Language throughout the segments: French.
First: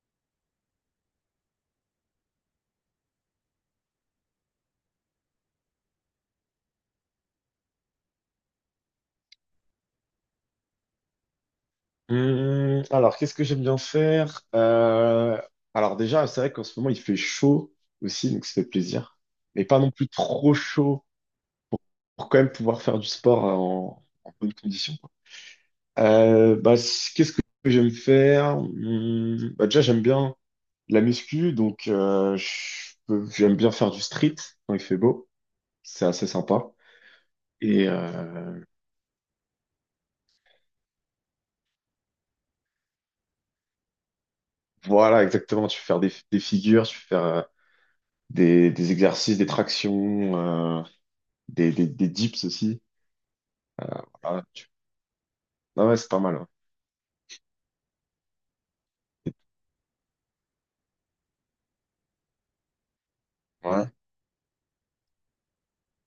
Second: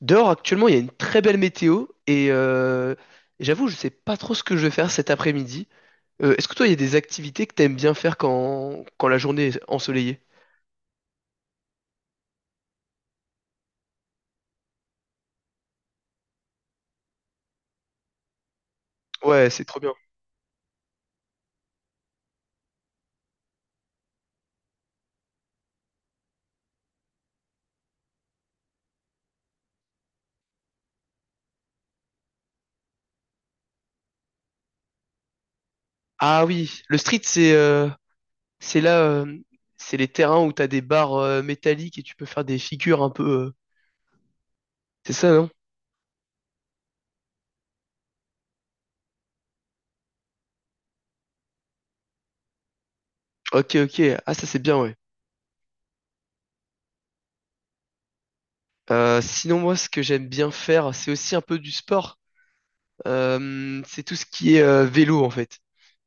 Dehors, actuellement, il y a une très belle météo j'avoue, je sais pas trop ce que je vais faire cet après-midi. Est-ce que toi, il y a des activités que t'aimes bien faire quand la journée est ensoleillée? Alors, qu'est-ce que j'aime bien faire? Alors déjà, c'est vrai qu'en ce moment, il fait chaud aussi, donc ça fait plaisir. Ouais, c'est Mais pas trop non bien. plus trop chaud pour quand même pouvoir faire du sport en bonne condition, quoi. Bah, qu'est-ce que j'aime faire? Bah, déjà, j'aime bien la muscu, donc j'aime bien faire du street quand il fait beau. C'est assez Ah sympa. oui, le street, Et c'est c'est les terrains où t'as des barres métalliques et tu peux faire des figures un peu. C'est voilà, ça, non? exactement, tu peux faire des figures, tu peux faire des exercices, des tractions. euh, des dips aussi. Ok, ok. Ah, Ah, ça, c'est bien, ouais. non, ouais, c'est pas mal. Sinon, moi, ce que j'aime bien faire, c'est aussi un peu du sport. Ouais. Ouais, C'est tout ce qui est vélo, en fait.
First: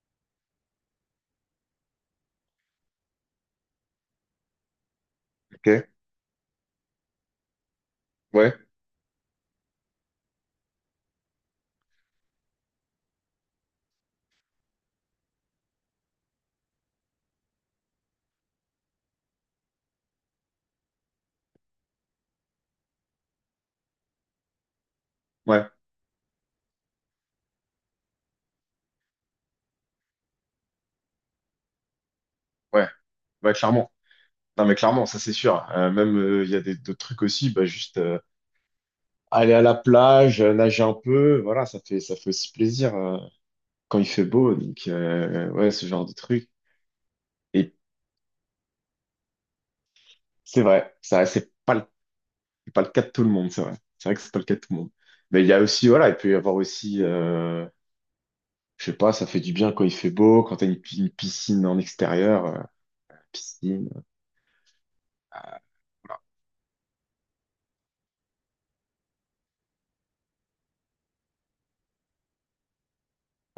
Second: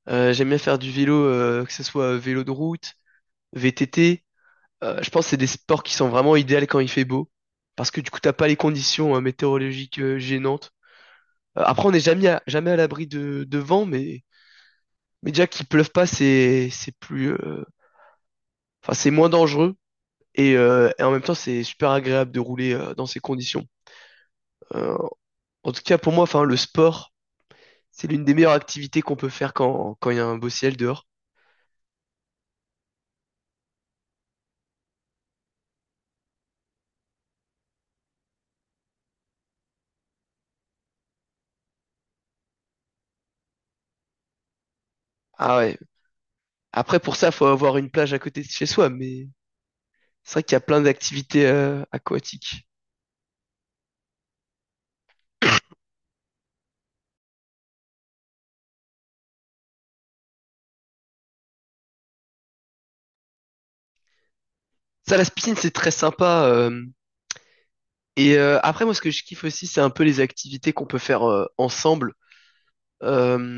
J'aime bien faire du vélo, que ce soit vélo de route, VTT. Je pense que c'est des sports ok. qui sont vraiment idéaux quand il fait beau, parce que du coup, t'as pas Ouais, les conditions météorologiques gênantes. Après, on n'est jamais à l'abri de vent, mais déjà qu'il pleuve pas, c'est plus, enfin, c'est moins dangereux. Et en même temps, c'est super agréable de rouler dans ces conditions. Euh, ouais, En tout cas, pour moi, enfin, le sport, c'est l'une des meilleures activités qu'on peut faire quand il y a un beau ciel dehors. ouais. Ouais, clairement. Non, mais clairement, ça c'est sûr. Même, il y a d'autres trucs aussi. Bah, juste aller à la plage, nager un peu. Voilà, ça fait aussi plaisir quand il fait beau. Donc, Ah ouais, ouais. ce genre de trucs. Après, pour ça, faut Et avoir une plage à côté de chez soi, mais c'est vrai qu'il y a c'est plein vrai, ça, d'activités c'est pas le, aquatiques. c'est pas le cas de tout le monde, c'est vrai. C'est vrai que c'est pas le cas de tout le monde. Mais il y a aussi, voilà, il peut y avoir aussi, je sais pas, ça fait du bien quand il fait beau, quand t'as une piscine en extérieur, piscine. Ça, la piscine, c'est très sympa. Et après, moi, ce que je kiffe aussi, c'est un peu les activités qu'on peut faire ensemble.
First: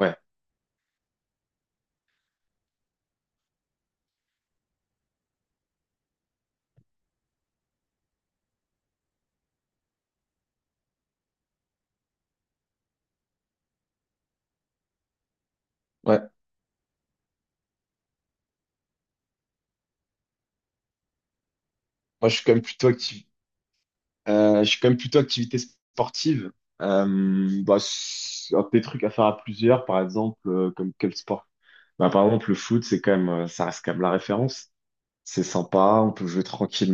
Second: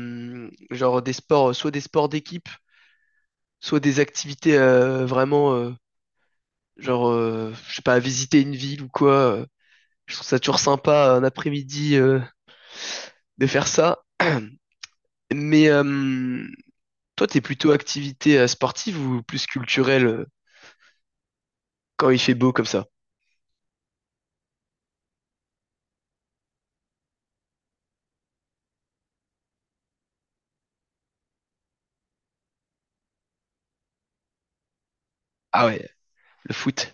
Ouais. Genre des sports, soit des sports d'équipe, soit des activités vraiment, genre, je sais pas, visiter une ville ou quoi. Je trouve ça toujours sympa un après-midi de faire ça. Mais Ouais, euh, Toi, t'es plutôt activité sportive ou plus culturelle quand il moi fait je suis beau quand même comme ça? plutôt actif. Je suis quand même plutôt activité sportive. Bah, c'est un des trucs à faire à plusieurs, par exemple, comme quel sport? Bah, par exemple, le foot, c'est quand même, ça reste quand même la référence. C'est Ah ouais, sympa, on peut jouer le foot.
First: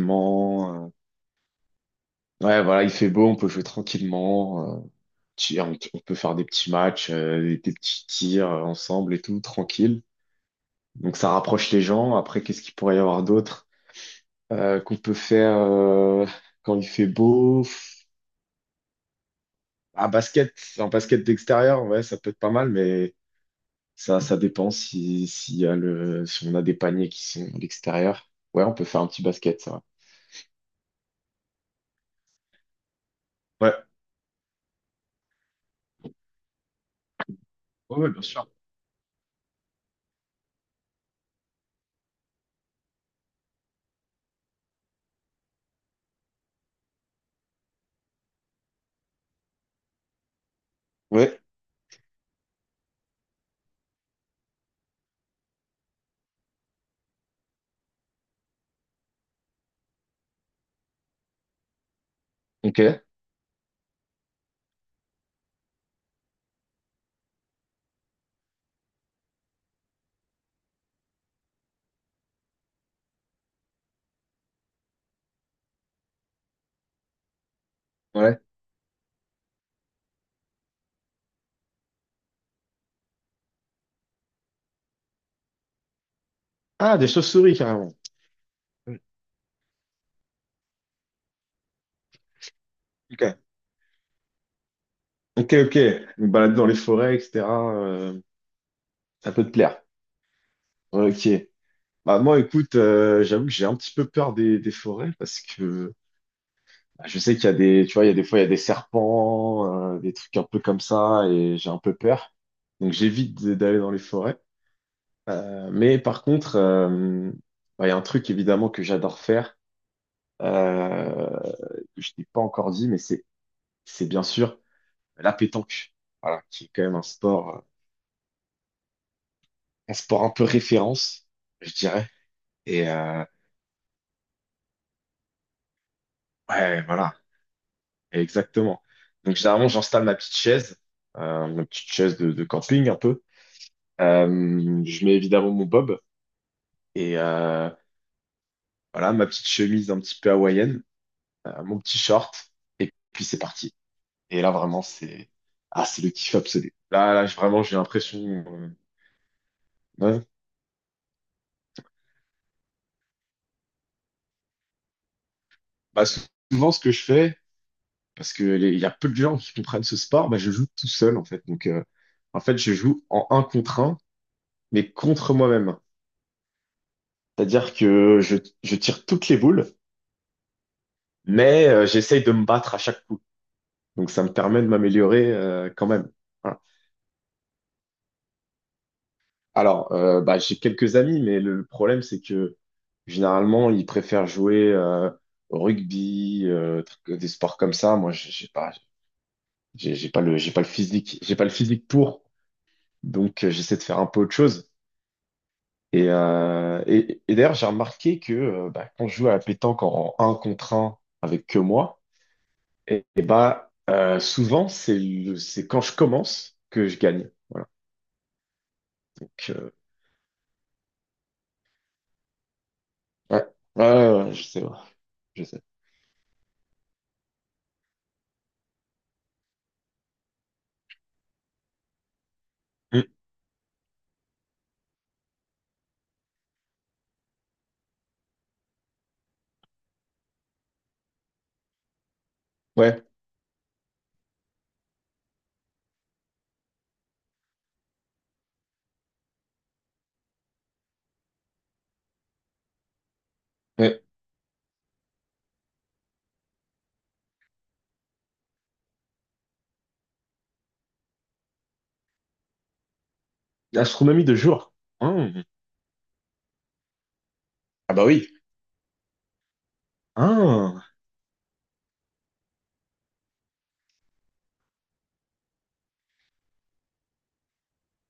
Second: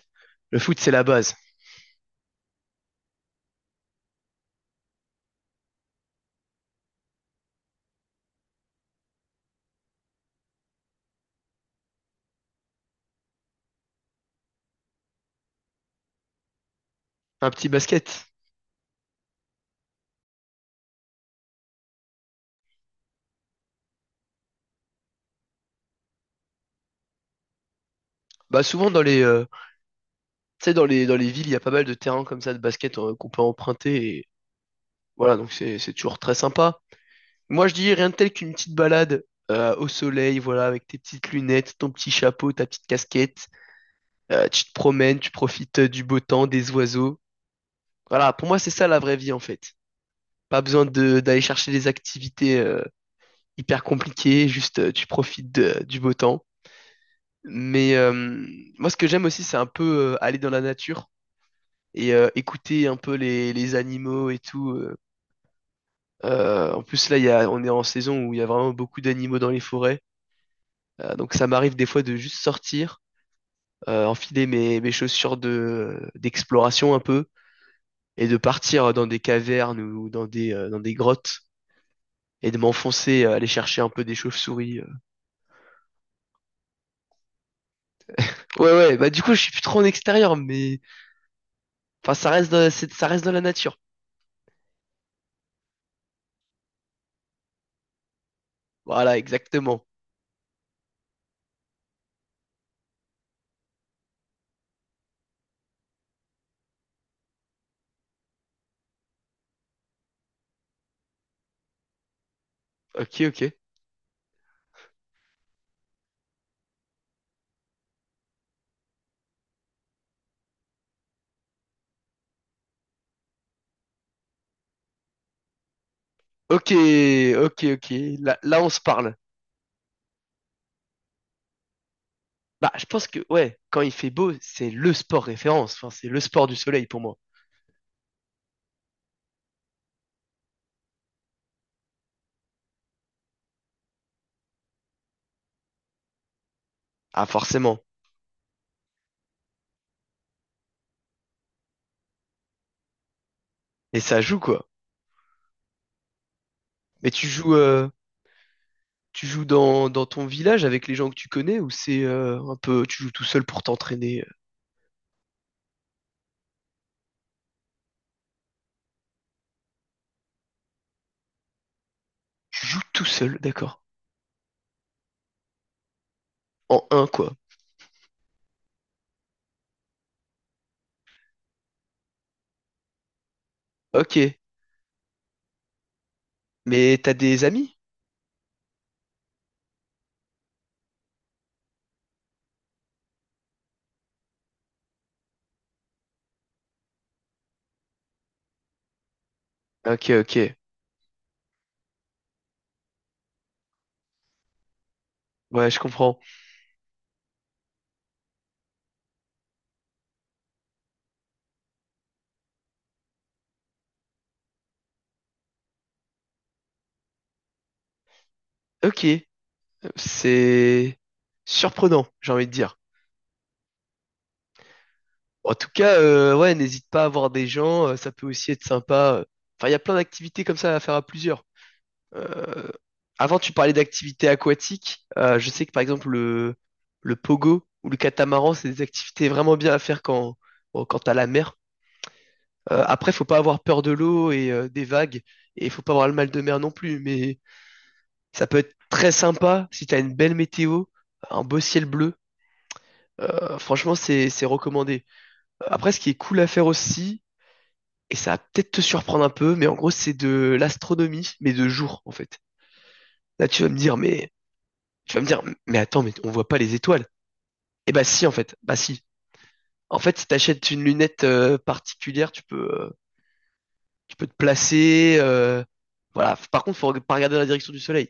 Le foot, c'est la base. Ouais, voilà, il fait beau, on peut jouer tranquillement. On peut faire des petits matchs, des petits tirs ensemble et tout, tranquille. Donc ça rapproche les gens. Après, qu'est-ce qu'il pourrait y avoir d'autre qu'on peut faire quand il fait Un beau? petit basket. Ah, basket, en basket d'extérieur, ouais, ça peut être pas mal, mais ça dépend si, s'il y a le, si on a des paniers qui sont à l'extérieur. Bah Ouais, on peut souvent dans faire un petit les, basket, ça va. tu sais, dans les villes, il y a pas mal de terrains comme ça de basket qu'on peut Ouais, emprunter. Et voilà, donc c'est toujours très sympa. Moi, je dis ouais, rien ouais, de bien tel sûr. qu'une petite balade au soleil, voilà, avec tes petites lunettes, ton petit chapeau, ta petite casquette. Tu te promènes, tu profites du beau temps, des oiseaux. Voilà, pour moi, c'est ça la vraie vie en fait. Pas besoin de Ouais, d'aller chercher des activités hyper compliquées, juste tu profites du beau temps. Mais euh, Moi, ce que j'aime aussi, c'est un peu aller dans la nature et ok, écouter un peu les animaux et tout. En plus, là, on est en saison où il y a vraiment beaucoup d'animaux dans les forêts. Donc, ça m'arrive des fois de juste sortir, enfiler mes chaussures d'exploration un peu et de ouais. partir dans des cavernes ou dans des grottes et de m'enfoncer, aller chercher un peu des chauves-souris. Ah, des chauves-souris, carrément. Ouais, ouais, Ouais, bah du coup, je suis plus trop en extérieur, mais enfin, ça reste dans, ça reste dans ok, la nature. ok, ok. Une balade dans les forêts, etc. euh, Voilà, ça peut te plaire. exactement. Ouais, ok. Bah, moi, écoute, j'avoue que j'ai un petit peu peur des forêts parce que bah, je sais qu'il y a tu vois, il y a des fois, il y a des serpents, des trucs un peu comme ça, et j'ai un peu peur. Donc Ok, j'évite ok. D'aller dans les forêts. Mais par contre, bah, il y a un truc évidemment que j'adore faire, euh, que je t'ai pas encore dit, mais c'est bien sûr la pétanque. Voilà, qui est Ok, quand même un sport, euh, ok, ok. Là, là, on se parle. un sport un peu référence, je dirais. Bah, je Et pense que, ouais, quand il fait beau, c'est le sport référence. Enfin, c'est le sport du ouais, soleil pour voilà, moi. exactement. Donc généralement, j'installe ma petite chaise de camping un peu. Je mets évidemment mon bob et Ah, forcément. voilà ma petite chemise un petit peu hawaïenne, mon petit short et puis c'est parti. Et ça joue, Et là quoi. vraiment c'est le kiff absolu. Mais Là tu joues, vraiment j'ai euh, l'impression euh, Tu joues dans, dans ouais. ton village avec les gens que tu connais ou c'est un peu tu joues tout seul pour t'entraîner? Bah, souvent ce que je fais parce que il y a peu de gens qui comprennent ce sport, bah je joue tout seul en fait. Donc en fait Tu je joues joue tout en seul, un contre d'accord. un mais contre moi-même. En un quoi. C'est-à-dire que je tire toutes les boules mais j'essaye de me battre à chaque coup. Donc Ok. ça me permet de m'améliorer quand même. Voilà. Mais t'as des amis? Alors, bah, j'ai quelques amis, mais le problème, c'est que généralement, ils préfèrent jouer au rugby, des sports comme ça. Moi, j'ai pas, j'ai Ok, j'ai pas le, j'ai ok. pas le physique, j'ai pas le physique pour. Donc, j'essaie de faire un peu autre chose. Ouais, je Et, comprends. euh, et, et d'ailleurs, j'ai remarqué que bah, quand je joue à la pétanque en un contre un avec que moi, et bah, souvent, c'est quand je commence que je gagne. Voilà. Ok. Donc, C'est surprenant, j'ai envie de dire. ouais, ouais, ouais, ouais, je sais, ouais, je En sais. tout cas, ouais, n'hésite pas à voir des gens, ça peut aussi être sympa. Enfin, il y a plein d'activités comme ça à faire à plusieurs. Euh, Mm. Avant, tu parlais d'activités aquatiques. Je sais que par exemple le pogo ou le catamaran, c'est des activités vraiment bien à faire quand, bon, quand t'as la mer. Ouais. Après, faut pas avoir peur de l'eau et des vagues, et faut pas avoir le mal de mer non plus. Mais ça peut être très sympa si t'as une belle météo, un beau ciel bleu. Franchement, Ouais. c'est recommandé. Après, ce qui est cool à faire aussi, et ça va peut-être te surprendre un peu, mais en gros, c'est de l'astronomie, mais de jour en fait. Là, tu vas me dire, L'astronomie mais de jour. tu vas me Hein. dire, mais attends, mais on voit pas les étoiles. Eh Ah bah bah si, oui. en fait. Bah si. En fait, si t'achètes Hein. une lunette particulière, tu peux te placer. Voilà. Par contre, faut pas regarder dans la direction du soleil.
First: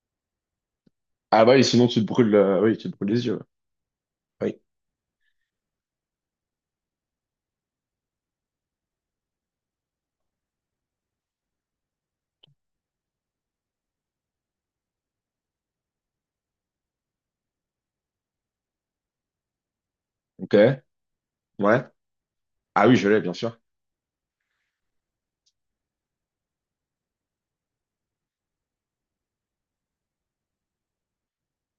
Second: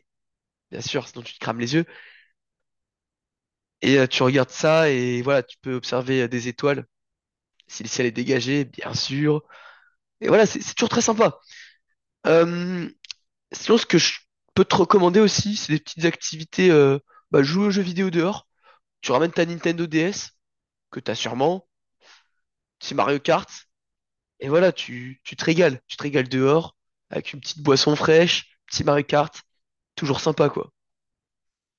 Bien sûr, sinon tu te Ah bah crames oui, les yeux. sinon tu te brûles, oui, tu te brûles les yeux. Et tu regardes Oui. ça et voilà, tu peux observer des étoiles. Si le ciel est dégagé, bien sûr. Et voilà, c'est toujours très sympa. Euh, Sinon, ce que je peux te recommander aussi, c'est des petites activités. Bah, jouer aux jeux vidéo dehors. Tu ramènes ta Nintendo DS, Ok. que t'as sûrement. Ouais. Ah Petit oui, je Mario l'ai, bien Kart. sûr. Et voilà, tu te régales. Tu te régales dehors, avec une petite boisson fraîche, petit Mario Kart, toujours sympa, quoi.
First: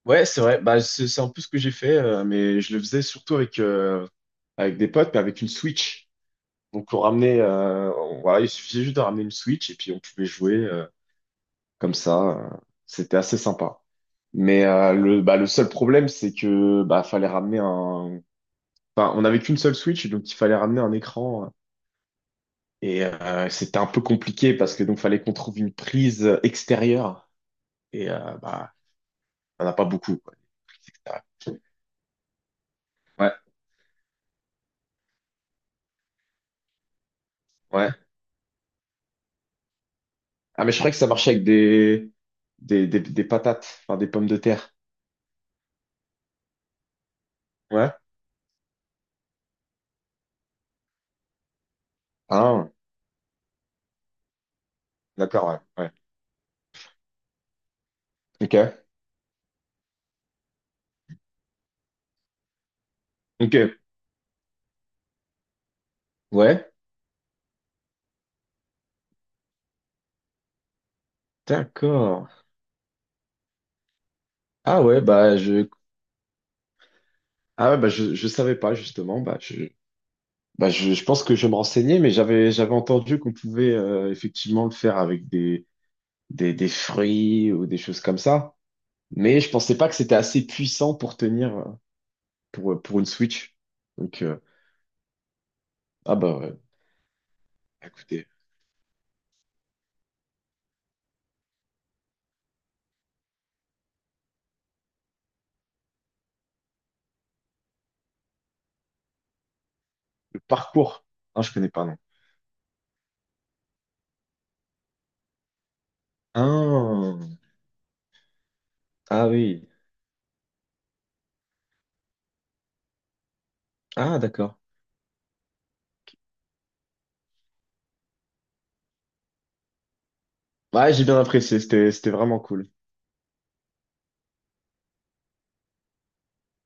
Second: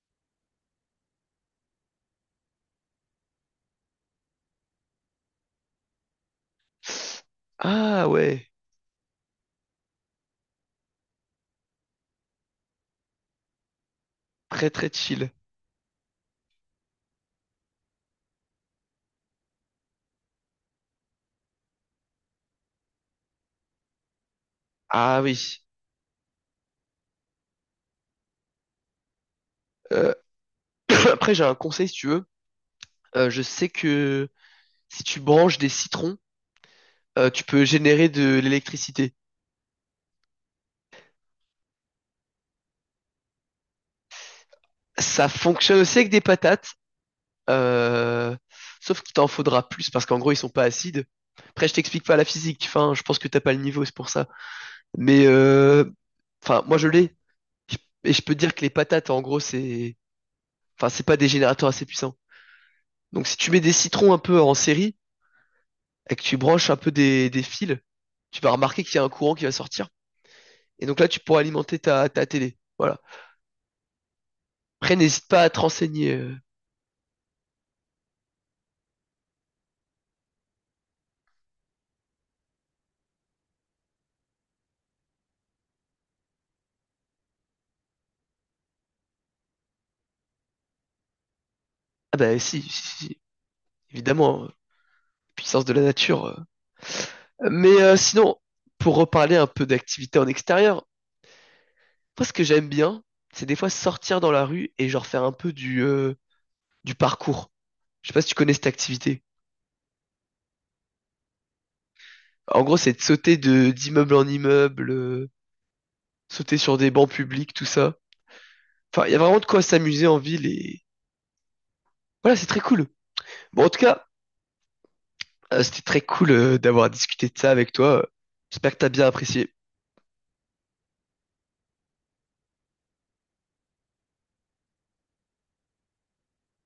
Ouais, c'est vrai. Bah, c'est un peu ce que j'ai fait, mais je le faisais surtout avec des potes, mais avec une Switch. Donc, on ramenait, Ah voilà, ouais, il suffisait juste de ramener une Switch et puis on pouvait jouer comme ça. C'était assez sympa. Mais très très le, chill. bah, le seul problème, c'est que bah, fallait ramener un. Enfin, on n'avait qu'une seule Switch, donc il fallait ramener un écran. Et c'était un peu compliqué parce que donc Ah fallait qu'on trouve oui. une prise extérieure et bah on n'a pas Euh, beaucoup quoi, etc. après, j'ai un conseil si tu veux. Ouais, Je sais que si tu branches des citrons, tu peux ouais. générer de l'électricité. Ah mais je croyais que ça marchait avec des patates, enfin des pommes de terre. Ça fonctionne aussi avec des patates, Ouais. euh, sauf qu'il t'en faudra plus parce qu'en gros, ils sont pas acides. Après, je t'explique pas la physique. Ah, Enfin, je pense que t'as pas le niveau, c'est pour ça. Mais d'accord, ouais, euh, ouais. enfin, moi je l'ai. Je- Et je peux te dire Ok, que les patates, en gros, c'est, enfin, c'est pas des générateurs assez puissants. Donc, si tu ok, mets des citrons un peu en série et que tu branches ouais, un peu des fils, tu vas remarquer qu'il y a un courant qui va sortir. Et donc là, tu pourras alimenter ta d'accord. télé. Voilà. Ah Après, ouais n'hésite bah pas à te je renseigner. ah ouais, bah je savais pas justement, bah je pense que je me renseignais mais j'avais entendu qu'on pouvait effectivement le faire avec des fruits ou des choses comme ça. Mais je pensais pas que c'était assez puissant pour tenir Ah bah si, si, pour si, une si. Switch. Donc, Évidemment, puissance de la ah nature. bah, ouais. Écoutez, Sinon, pour reparler un peu d'activité en extérieur, moi ce que j'aime bien, c'est des fois sortir dans la rue et genre faire un peu du parcours. Je sais pas si tu connais cette activité. le parcours. Ah, je connais pas, non. En gros, c'est de sauter de d'immeuble en immeuble, sauter sur des bancs Ah, publics, tout ça. Enfin, il y a ah vraiment de quoi oui. s'amuser en ville et voilà, c'est très cool. Bon, en tout cas, Ah, d'accord. C'était très cool d'avoir discuté de ça avec toi. J'espère que t'as bien apprécié. Ouais, j'ai bien apprécié. C'était vraiment cool.